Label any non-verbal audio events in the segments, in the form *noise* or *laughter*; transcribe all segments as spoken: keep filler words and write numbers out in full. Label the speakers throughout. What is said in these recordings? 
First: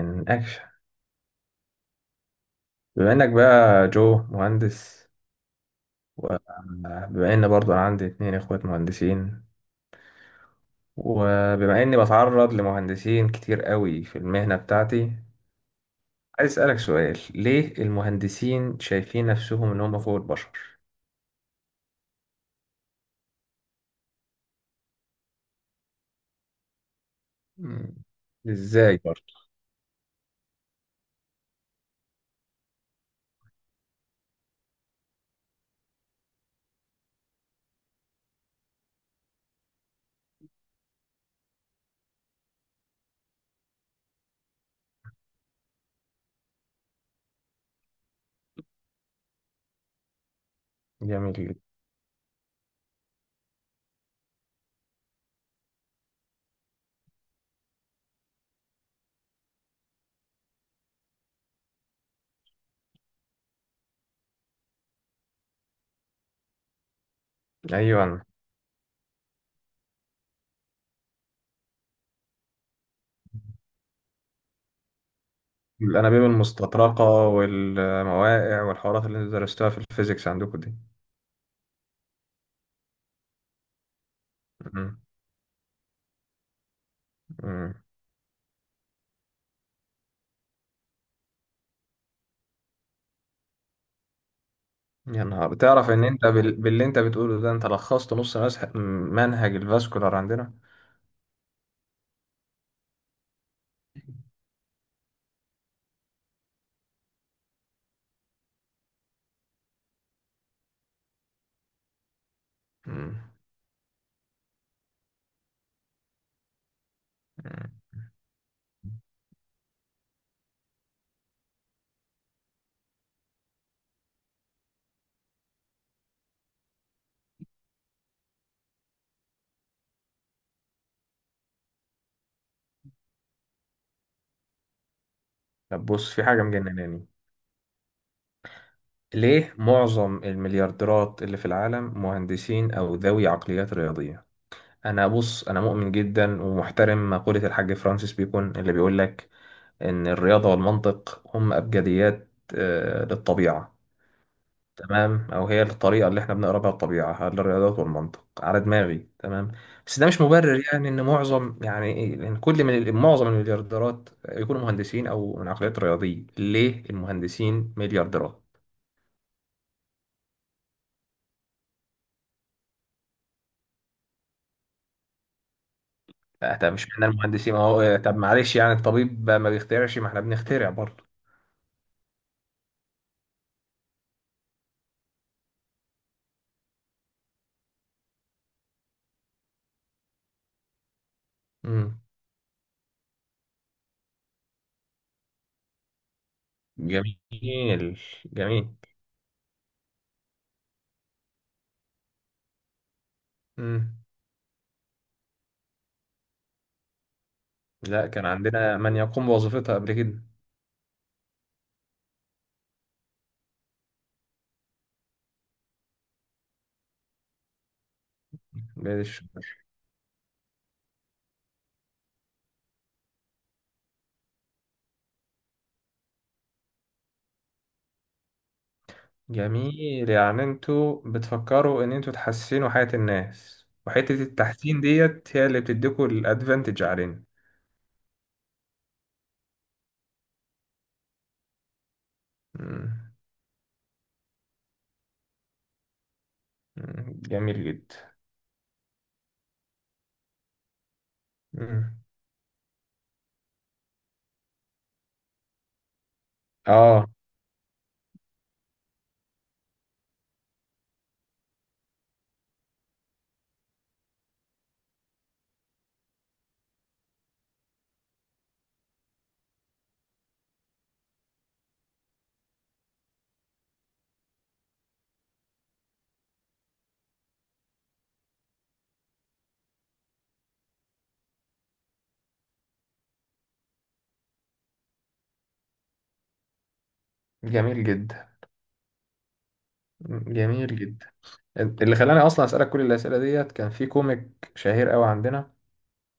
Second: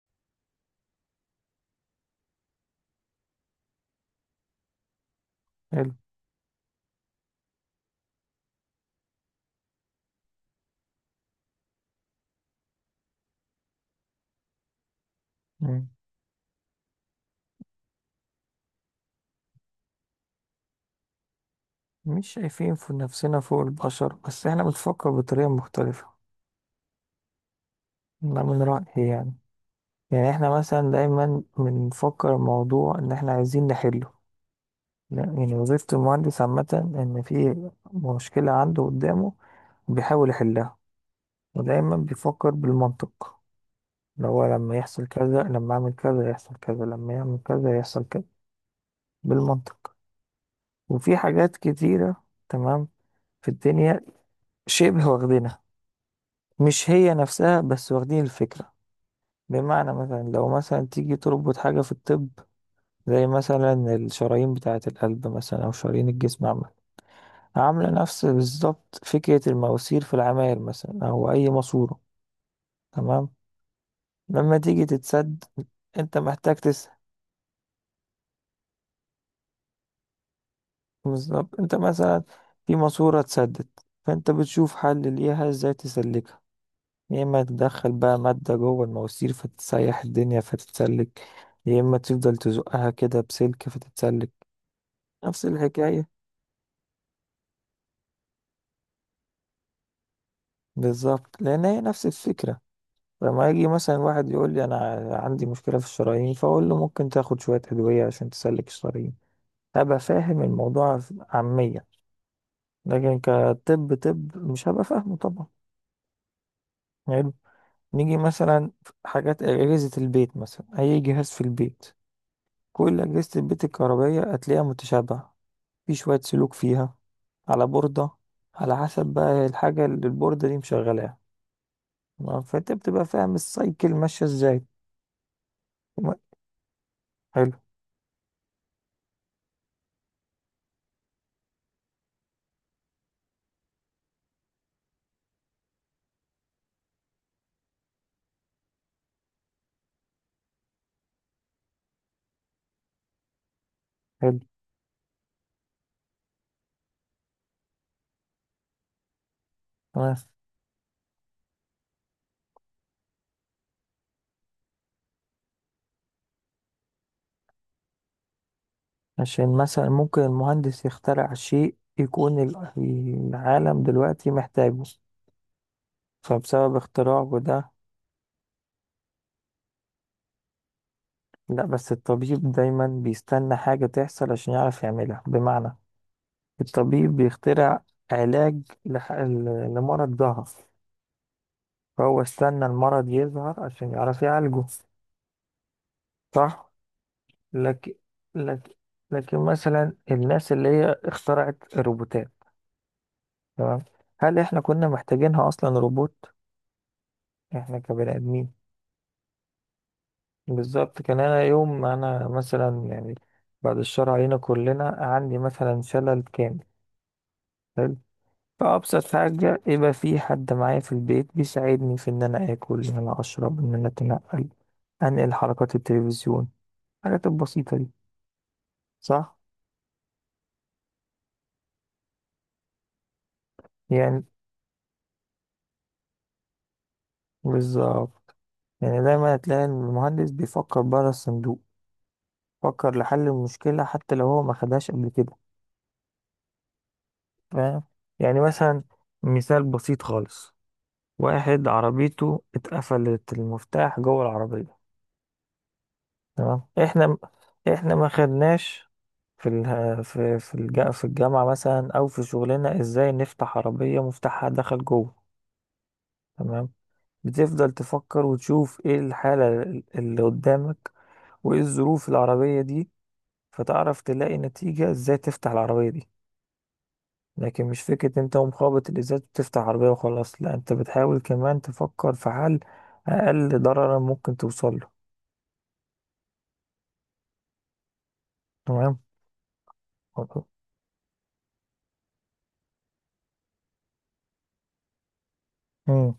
Speaker 1: من اكشن، بما انك بقى جو مهندس،
Speaker 2: حلو.
Speaker 1: وبما ان برضو انا عندي اتنين اخوات مهندسين، وبما اني بتعرض لمهندسين كتير قوي في المهنة بتاعتي،
Speaker 2: مم.
Speaker 1: عايز اسألك سؤال: ليه المهندسين شايفين نفسهم ان هم فوق البشر؟
Speaker 2: مش شايفين في نفسنا فوق البشر، بس احنا بنفكر بطريقة مختلفة.
Speaker 1: مم.
Speaker 2: ده من
Speaker 1: ازاي
Speaker 2: رأيي
Speaker 1: برضو؟
Speaker 2: يعني. يعني احنا مثلا دايما بنفكر الموضوع ان احنا عايزين نحله. لا، يعني وظيفة المهندس عامة ان في مشكلة عنده قدامه، بيحاول يحلها، ودايما بيفكر بالمنطق. اللي هو لما يحصل كذا، لما اعمل كذا يحصل كذا، لما يعمل كذا يحصل كذا. بالمنطق. وفي
Speaker 1: جميل جدا.
Speaker 2: حاجات كتيرة تمام في الدنيا شبه واخدينها. مش هي نفسها، بس واخدين الفكرة. بمعنى مثلا لو مثلا تيجي تربط حاجة في الطب، زي مثلا الشرايين بتاعة القلب مثلا أو شرايين الجسم عامة، عاملة
Speaker 1: ايوه،
Speaker 2: نفس بالظبط فكرة المواسير في العماير مثلا أو أي ماسورة. تمام. لما تيجي تتسد، أنت
Speaker 1: الانابيب
Speaker 2: محتاج تسأل.
Speaker 1: المستطرقة والمواقع والحوارات اللي انتوا درستوها في الفيزيكس عندكم دي.
Speaker 2: بالظبط، أنت مثلا في ماسورة اتسدت، فأنت بتشوف
Speaker 1: مم.
Speaker 2: حل ليها ازاي تسلكها. يا اما
Speaker 1: مم.
Speaker 2: تدخل بقى مادة جوه المواسير فتسيح الدنيا فتتسلك، يا اما تفضل تزقها كده بسلك فتتسلك.
Speaker 1: يا
Speaker 2: نفس
Speaker 1: نهار، بتعرف ان
Speaker 2: الحكاية
Speaker 1: انت بال... باللي انت بتقوله ده انت لخصت نص مسح... منهج الفاسكولار عندنا.
Speaker 2: بالظبط، لان هي نفس الفكرة. لما يجي مثلا واحد يقول لي انا عندي مشكلة في الشرايين، فاقول له ممكن تاخد شوية ادوية عشان تسلك الشرايين. هبقى فاهم الموضوع عامية، لكن
Speaker 1: مم.
Speaker 2: كطب طب مش هبقى فاهمه طبعا. حلو.
Speaker 1: مم.
Speaker 2: نيجي مثلا في حاجات أجهزة البيت، مثلا أي جهاز في البيت، كل أجهزة البيت الكهربائية هتلاقيها متشابهة. في شوية سلوك فيها على بوردة، على حسب بقى الحاجة اللي البوردة دي مشغلاها. تمام؟ فانت بتبقى فاهم السايكل ماشية ازاي.
Speaker 1: طب بص،
Speaker 2: تمام؟
Speaker 1: في حاجة مجنناني:
Speaker 2: حلو.
Speaker 1: ليه معظم المليارديرات اللي في العالم مهندسين او ذوي عقليات رياضية؟ انا بص، انا مؤمن جدا ومحترم مقولة الحاج فرانسيس بيكون اللي بيقول لك ان الرياضة والمنطق هم ابجديات، آه، للطبيعة.
Speaker 2: حلو.
Speaker 1: تمام، او هي الطريقه اللي احنا بنقرا بها الطبيعه، على الرياضات والمنطق على دماغي. تمام، بس ده
Speaker 2: تمام.
Speaker 1: مش مبرر، يعني ان معظم، يعني إيه؟ لان كل من معظم المليارديرات يكونوا مهندسين او من عقليات رياضيه. ليه المهندسين مليارديرات؟
Speaker 2: عشان مثلا ممكن المهندس يخترع شيء يكون ال- العالم دلوقتي محتاجه،
Speaker 1: لا طب
Speaker 2: فبسبب
Speaker 1: مش معنى
Speaker 2: اختراعه
Speaker 1: المهندسين
Speaker 2: ده.
Speaker 1: اهو، طب معلش يعني، الطبيب ما بيخترعش؟ ما احنا بنخترع برضه.
Speaker 2: لا، بس الطبيب دايما بيستنى حاجة تحصل عشان يعرف يعملها. بمعنى الطبيب بيخترع علاج لح- ل- لمرض ظهر.
Speaker 1: امم،
Speaker 2: فهو استنى المرض يظهر عشان يعرف يعالجه. صح.
Speaker 1: جميل.
Speaker 2: لكن
Speaker 1: جميل.
Speaker 2: لكن لكن مثلا الناس اللي هي اخترعت الروبوتات، تمام،
Speaker 1: امم،
Speaker 2: هل احنا كنا محتاجينها اصلا روبوت؟ احنا
Speaker 1: لا
Speaker 2: كبني
Speaker 1: كان
Speaker 2: ادمين.
Speaker 1: عندنا من يقوم بوظيفتها قبل
Speaker 2: بالظبط. كان انا يوم ما انا مثلا يعني، بعد الشر علينا كلنا، عندي مثلا شلل كامل. حلو.
Speaker 1: كده.
Speaker 2: فابسط حاجه يبقى في حد معايا في البيت بيساعدني في ان انا اكل، ان انا اشرب، ان انا اتنقل، انقل حركات التلفزيون، الحاجات البسيطه دي. صح.
Speaker 1: جميل، يعني انتوا بتفكروا ان انتوا تحسنوا حياة الناس، وحتة
Speaker 2: يعني
Speaker 1: التحسين ديت هي اللي بتديكوا الادفانتج علينا.
Speaker 2: بالظبط. يعني دايما هتلاقي إن المهندس بيفكر بره الصندوق، فكر
Speaker 1: مم.
Speaker 2: لحل المشكلة حتى لو هو ما خدهاش قبل كده.
Speaker 1: مم. جميل
Speaker 2: فاهم.
Speaker 1: جدا.
Speaker 2: يعني مثلا، مثال بسيط خالص، واحد
Speaker 1: مم.
Speaker 2: عربيته اتقفلت المفتاح جوه العربية. تمام.
Speaker 1: اه.
Speaker 2: احنا احنا ما خدناش في ال... في في, الج... في الجامعة مثلا او في شغلنا ازاي نفتح عربية مفتاحها دخل جوه. تمام. بتفضل تفكر وتشوف ايه الحالة اللي قدامك، وايه الظروف العربية دي، فتعرف تلاقي نتيجة ازاي تفتح العربية دي. لكن مش فكرة انت ومخابط الازاز بتفتح عربية وخلاص. لا، انت بتحاول كمان تفكر في حل اقل ضررا ممكن توصل له.
Speaker 1: جميل جدا.
Speaker 2: تمام.
Speaker 1: مم. جميل جدا. اللي خلاني اصلا اسألك كل الاسئلة ديت كان في كوميك شهير قوي عندنا.
Speaker 2: امم.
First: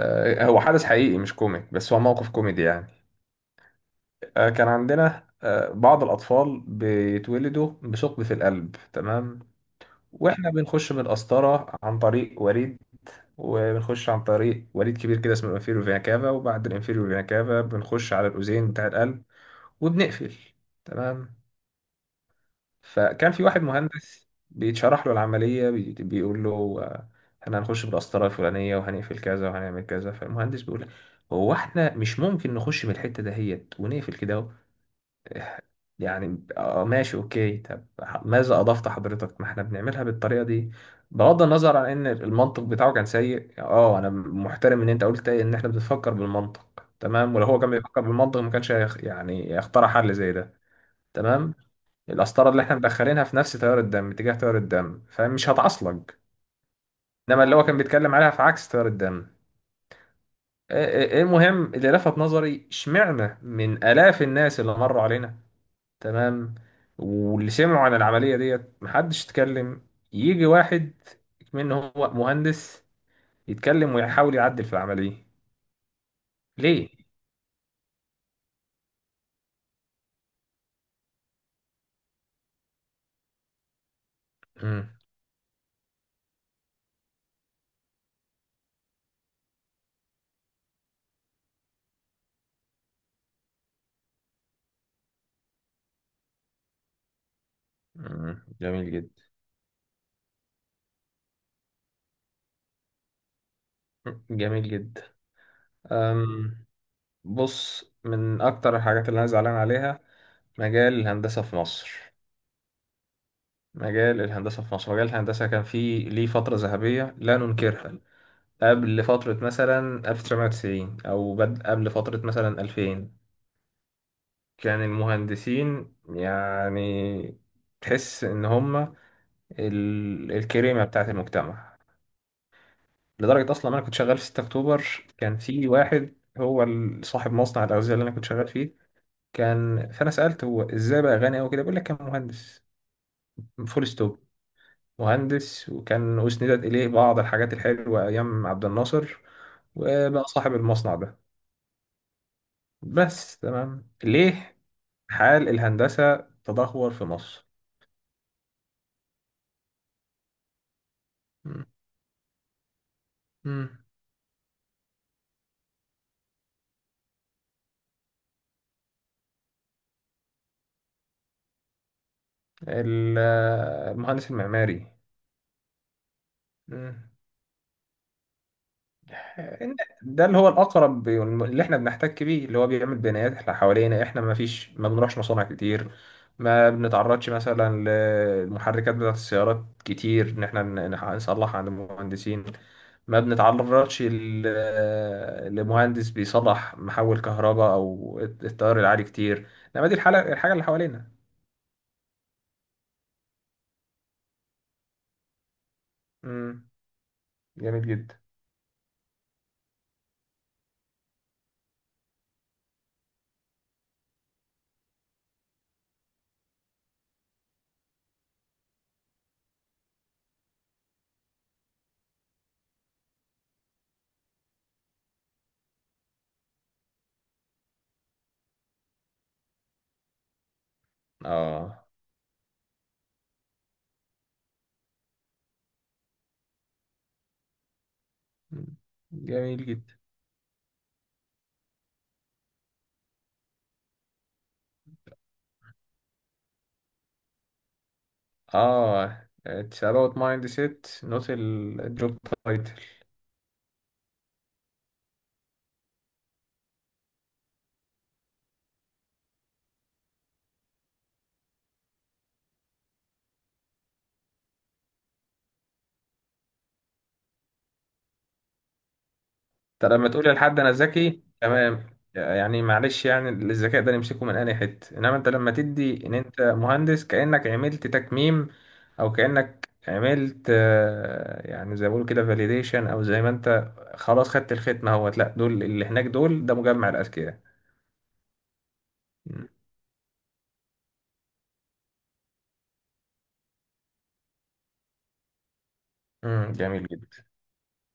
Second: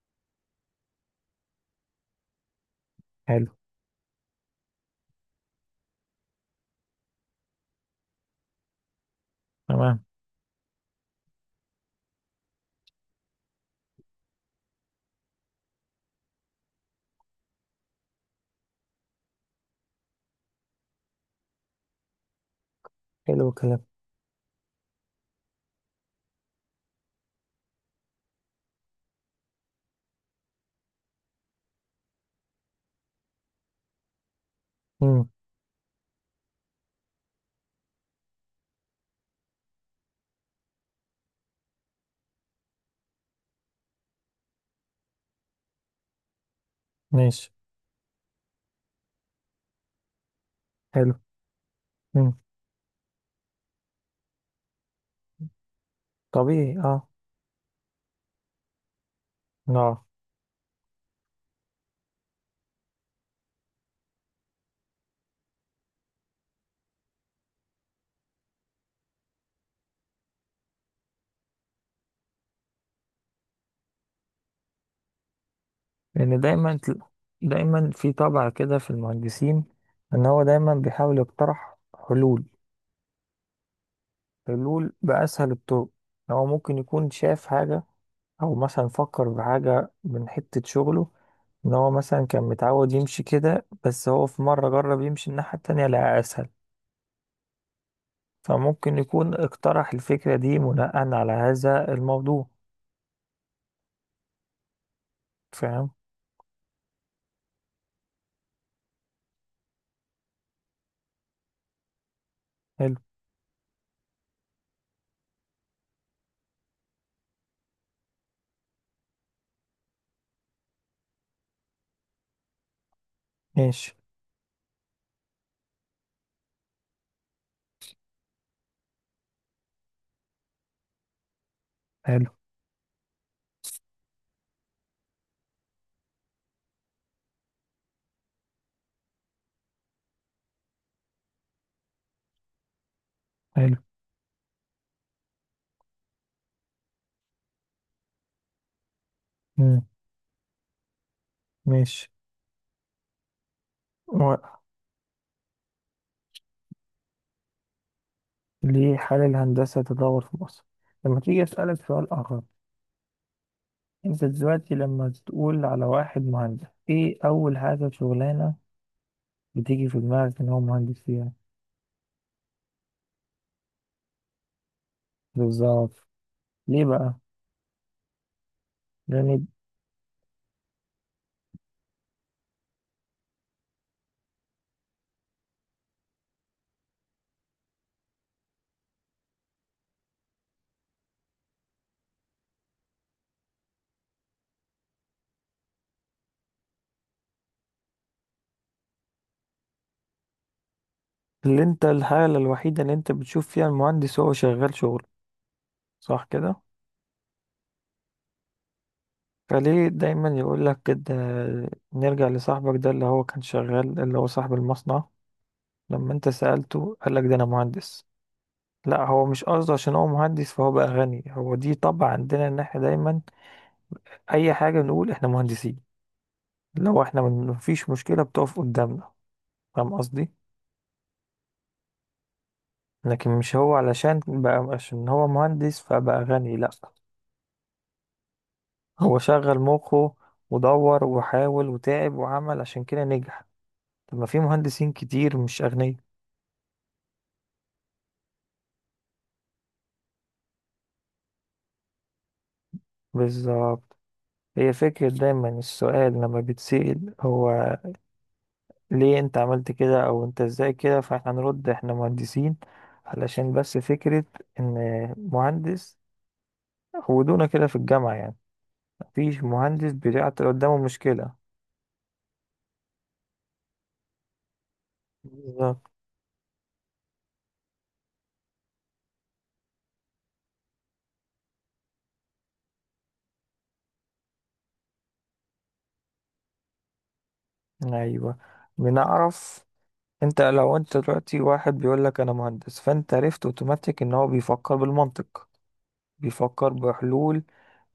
Speaker 1: آه، هو حدث حقيقي مش كوميك، بس هو موقف كوميدي يعني.
Speaker 2: حلو.
Speaker 1: آه، كان عندنا آه بعض الاطفال بيتولدوا بثقب في القلب، تمام؟
Speaker 2: تمام.
Speaker 1: واحنا بنخش بالقسطره عن طريق وريد، وبنخش عن طريق وريد كبير كده اسمه الانفيريور فينا كافا، وبعد الانفيريور فينا كافا بنخش على الاذين بتاع القلب وبنقفل. تمام؟ فكان في
Speaker 2: حلو
Speaker 1: واحد
Speaker 2: الكلام.
Speaker 1: مهندس بيتشرح له العملية، بي- بيقول له آه، احنا هنخش بالقسطرة الفلانية وهنقفل كذا وهنعمل كذا، فالمهندس بيقول له: هو احنا مش ممكن نخش من الحتة دهيت ونقفل كده؟
Speaker 2: امم.
Speaker 1: يعني اه ماشي، اوكي، طب ح- ماذا اضفت حضرتك؟ ما احنا بنعملها بالطريقه دي. بغض النظر عن ان المنطق بتاعه كان سيء، اه انا محترم ان انت قلت ان احنا بنفكر بالمنطق، تمام؟ ولو
Speaker 2: ماشي.
Speaker 1: هو كان بيفكر بالمنطق ما كانش هيخ- يعني يخترع حل زي ده.
Speaker 2: حلو.
Speaker 1: تمام،
Speaker 2: امم.
Speaker 1: القسطره اللي احنا مدخلينها في نفس تيار الدم، اتجاه تيار الدم، فمش هتعصلج.
Speaker 2: طبيعي اه.
Speaker 1: انما اللي هو كان بيتكلم عليها في عكس تيار الدم.
Speaker 2: اه.
Speaker 1: إيه- إيه- إيه المهم، اللي لفت نظري، اشمعنى من الاف الناس اللي مروا علينا، تمام، واللي سمعوا عن العملية ديت، محدش اتكلم. يجي واحد منه هو مهندس، يتكلم ويحاول يعدل في العملية.
Speaker 2: لان دايما
Speaker 1: ليه؟
Speaker 2: تل- دايما في طبع كده في المهندسين ان هو دايما بيحاول يقترح حلول،
Speaker 1: مم.
Speaker 2: حلول باسهل الطرق. هو ممكن يكون شاف حاجة، او مثلا فكر بحاجة من حتة شغله، ان هو مثلا كان متعود يمشي كده، بس هو في مرة جرب يمشي الناحية التانية لقى اسهل.
Speaker 1: مم. جميل
Speaker 2: فممكن
Speaker 1: جدا.
Speaker 2: يكون اقترح الفكرة دي بناء على هذا الموضوع.
Speaker 1: جميل جدا.
Speaker 2: فاهم.
Speaker 1: أم، بص، من أكتر الحاجات اللي أنا زعلان عليها مجال الهندسة في مصر.
Speaker 2: حلو.
Speaker 1: مجال الهندسة في مصر، مجال الهندسة كان فيه ليه فترة ذهبية لا ننكرها، قبل فترة مثلا ألف وتسعمية وتسعين، أو بد... قبل فترة مثلا ألفين،
Speaker 2: ماشي.
Speaker 1: كان المهندسين يعني تحس ان هم ال- الكريمه بتاعه المجتمع.
Speaker 2: حلو.
Speaker 1: لدرجه اصلا انا كنت شغال في ستة اكتوبر، كان في واحد هو ال- صاحب مصنع الاغذيه اللي انا كنت شغال فيه، كان، فانا سالته هو ازاي بقى غني قوي كده، بيقول لك كان مهندس.
Speaker 2: حلو.
Speaker 1: فول ستوب. مهندس، وكان اسندت اليه بعض الحاجات الحلوه ايام عبد الناصر،
Speaker 2: مم.
Speaker 1: وبقى صاحب المصنع ده.
Speaker 2: ماشي.
Speaker 1: بس تمام،
Speaker 2: و-
Speaker 1: ليه حال الهندسه تدهور في مصر؟
Speaker 2: ليه حال الهندسة تدور في مصر؟ لما تيجي أسألك سؤال آخر،
Speaker 1: مم.
Speaker 2: أنت دلوقتي لما تقول على واحد مهندس إيه أول حاجة شغلانة بتيجي في دماغك إن هو مهندس فيها؟
Speaker 1: ال- المهندس المعماري.
Speaker 2: بالظبط. ليه
Speaker 1: مم.
Speaker 2: بقى؟ يعني
Speaker 1: إن- ده اللي هو الأقرب، اللي إحنا بنحتك بيه، اللي هو بيعمل بنايات إحنا حوالينا. إحنا ما فيش، ما بنروحش مصانع كتير، ما بنتعرضش مثلا للمحركات بتاعة السيارات كتير، إن إحنا ن- نح- نصلح عند المهندسين. ما بنتعرضش ل- لمهندس بيصلح محول كهرباء أو التيار العالي كتير. إنما دي الحاجة، الحاجة اللي حوالينا.
Speaker 2: اللي انت الحالة الوحيدة اللي انت بتشوف فيها المهندس هو شغال شغل، صح كده؟
Speaker 1: مم. جميل جدا.
Speaker 2: فليه دايما يقول لك كده؟ نرجع لصاحبك ده اللي هو كان شغال، اللي هو صاحب المصنع، لما انت سألته قال لك ده انا مهندس. لا، هو مش قصده عشان هو مهندس فهو بقى غني. هو دي طبع عندنا ان احنا دايما اي حاجة بنقول احنا مهندسين. لو احنا من- مفيش مشكلة بتقف قدامنا. فاهم قصدي؟
Speaker 1: آه،
Speaker 2: لكن مش هو علشان بقى عشان هو مهندس فبقى غني. لا، هو شغل
Speaker 1: جميل جدا.
Speaker 2: مخه، ودور، وحاول، وتعب، وعمل، عشان كده نجح. طب ما في مهندسين كتير مش أغنياء.
Speaker 1: اه it's about mindset not ال- الجوب تايتل.
Speaker 2: بالظبط. هي فكرة دايما السؤال لما بتسأل هو ليه انت عملت كده، او انت ازاي كده، فاحنا هنرد احنا مهندسين. علشان بس فكرة ان مهندس، ودونا كده في الجامعة يعني. مفيش مهندس
Speaker 1: طب لما تقول
Speaker 2: بيعطي
Speaker 1: لحد انا
Speaker 2: قدامه
Speaker 1: ذكي،
Speaker 2: مشكلة.
Speaker 1: تمام، يعني معلش يعني الذكاء ده نمسكه من اي حته، انما انت لما
Speaker 2: بالظبط.
Speaker 1: تدي ان انت مهندس كانك عملت تكميم، او كانك عملت آه، يعني زي ما بيقولوا كده فاليديشن، او زي ما انت خلاص خدت الختمه اهوت، لا دول اللي هناك دول، ده مجمع الاذكياء.
Speaker 2: ايوه،
Speaker 1: مم.
Speaker 2: بنعرف. انت لو انت دلوقتي واحد بيقول لك انا مهندس، فانت عرفت اوتوماتيك ان هو بيفكر بالمنطق،
Speaker 1: مم،
Speaker 2: بيفكر
Speaker 1: جميل جدا.
Speaker 2: بحلول.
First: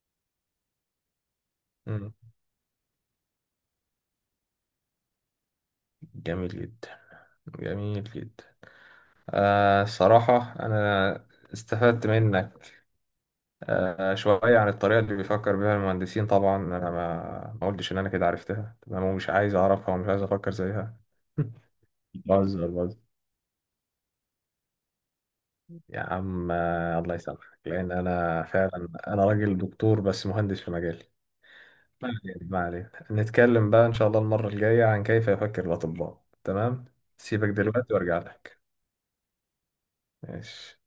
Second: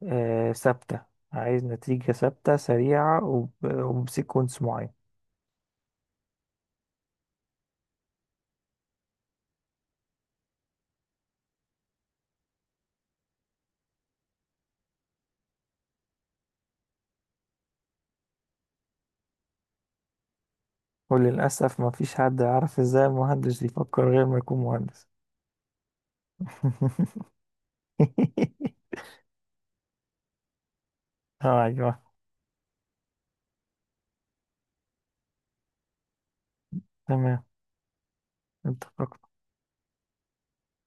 Speaker 2: آه، ثابتة. عايز نتيجة
Speaker 1: مم،
Speaker 2: ثابتة سريعة وب- وبسيكونس معين.
Speaker 1: جميل جدا. جميل جدا. آه، الصراحة أنا استفدت منك آه شوية عن الطريقة اللي بيفكر بيها المهندسين. طبعا أنا ما ما قلتش إن أنا كده عرفتها، تمام، ومش عايز أعرفها ومش عايز أفكر زيها.
Speaker 2: وللأسف ما فيش
Speaker 1: *laughs*
Speaker 2: حد
Speaker 1: بهزر
Speaker 2: يعرف
Speaker 1: بهزر
Speaker 2: ازاي المهندس يفكر غير ما يكون مهندس.
Speaker 1: يا عم، آه، الله
Speaker 2: *laughs*
Speaker 1: يسامحك، لأن أنا فعلا أنا راجل دكتور، بس مهندس في مجالي.
Speaker 2: اه ايوه.
Speaker 1: ما علينا، ما علينا، نتكلم بقى إن شاء الله المرة الجاية عن كيف يفكر الأطباء. تمام،
Speaker 2: تمام.
Speaker 1: سيبك دلوقتي وأرجع لك.
Speaker 2: انت فكرت
Speaker 1: ماشي.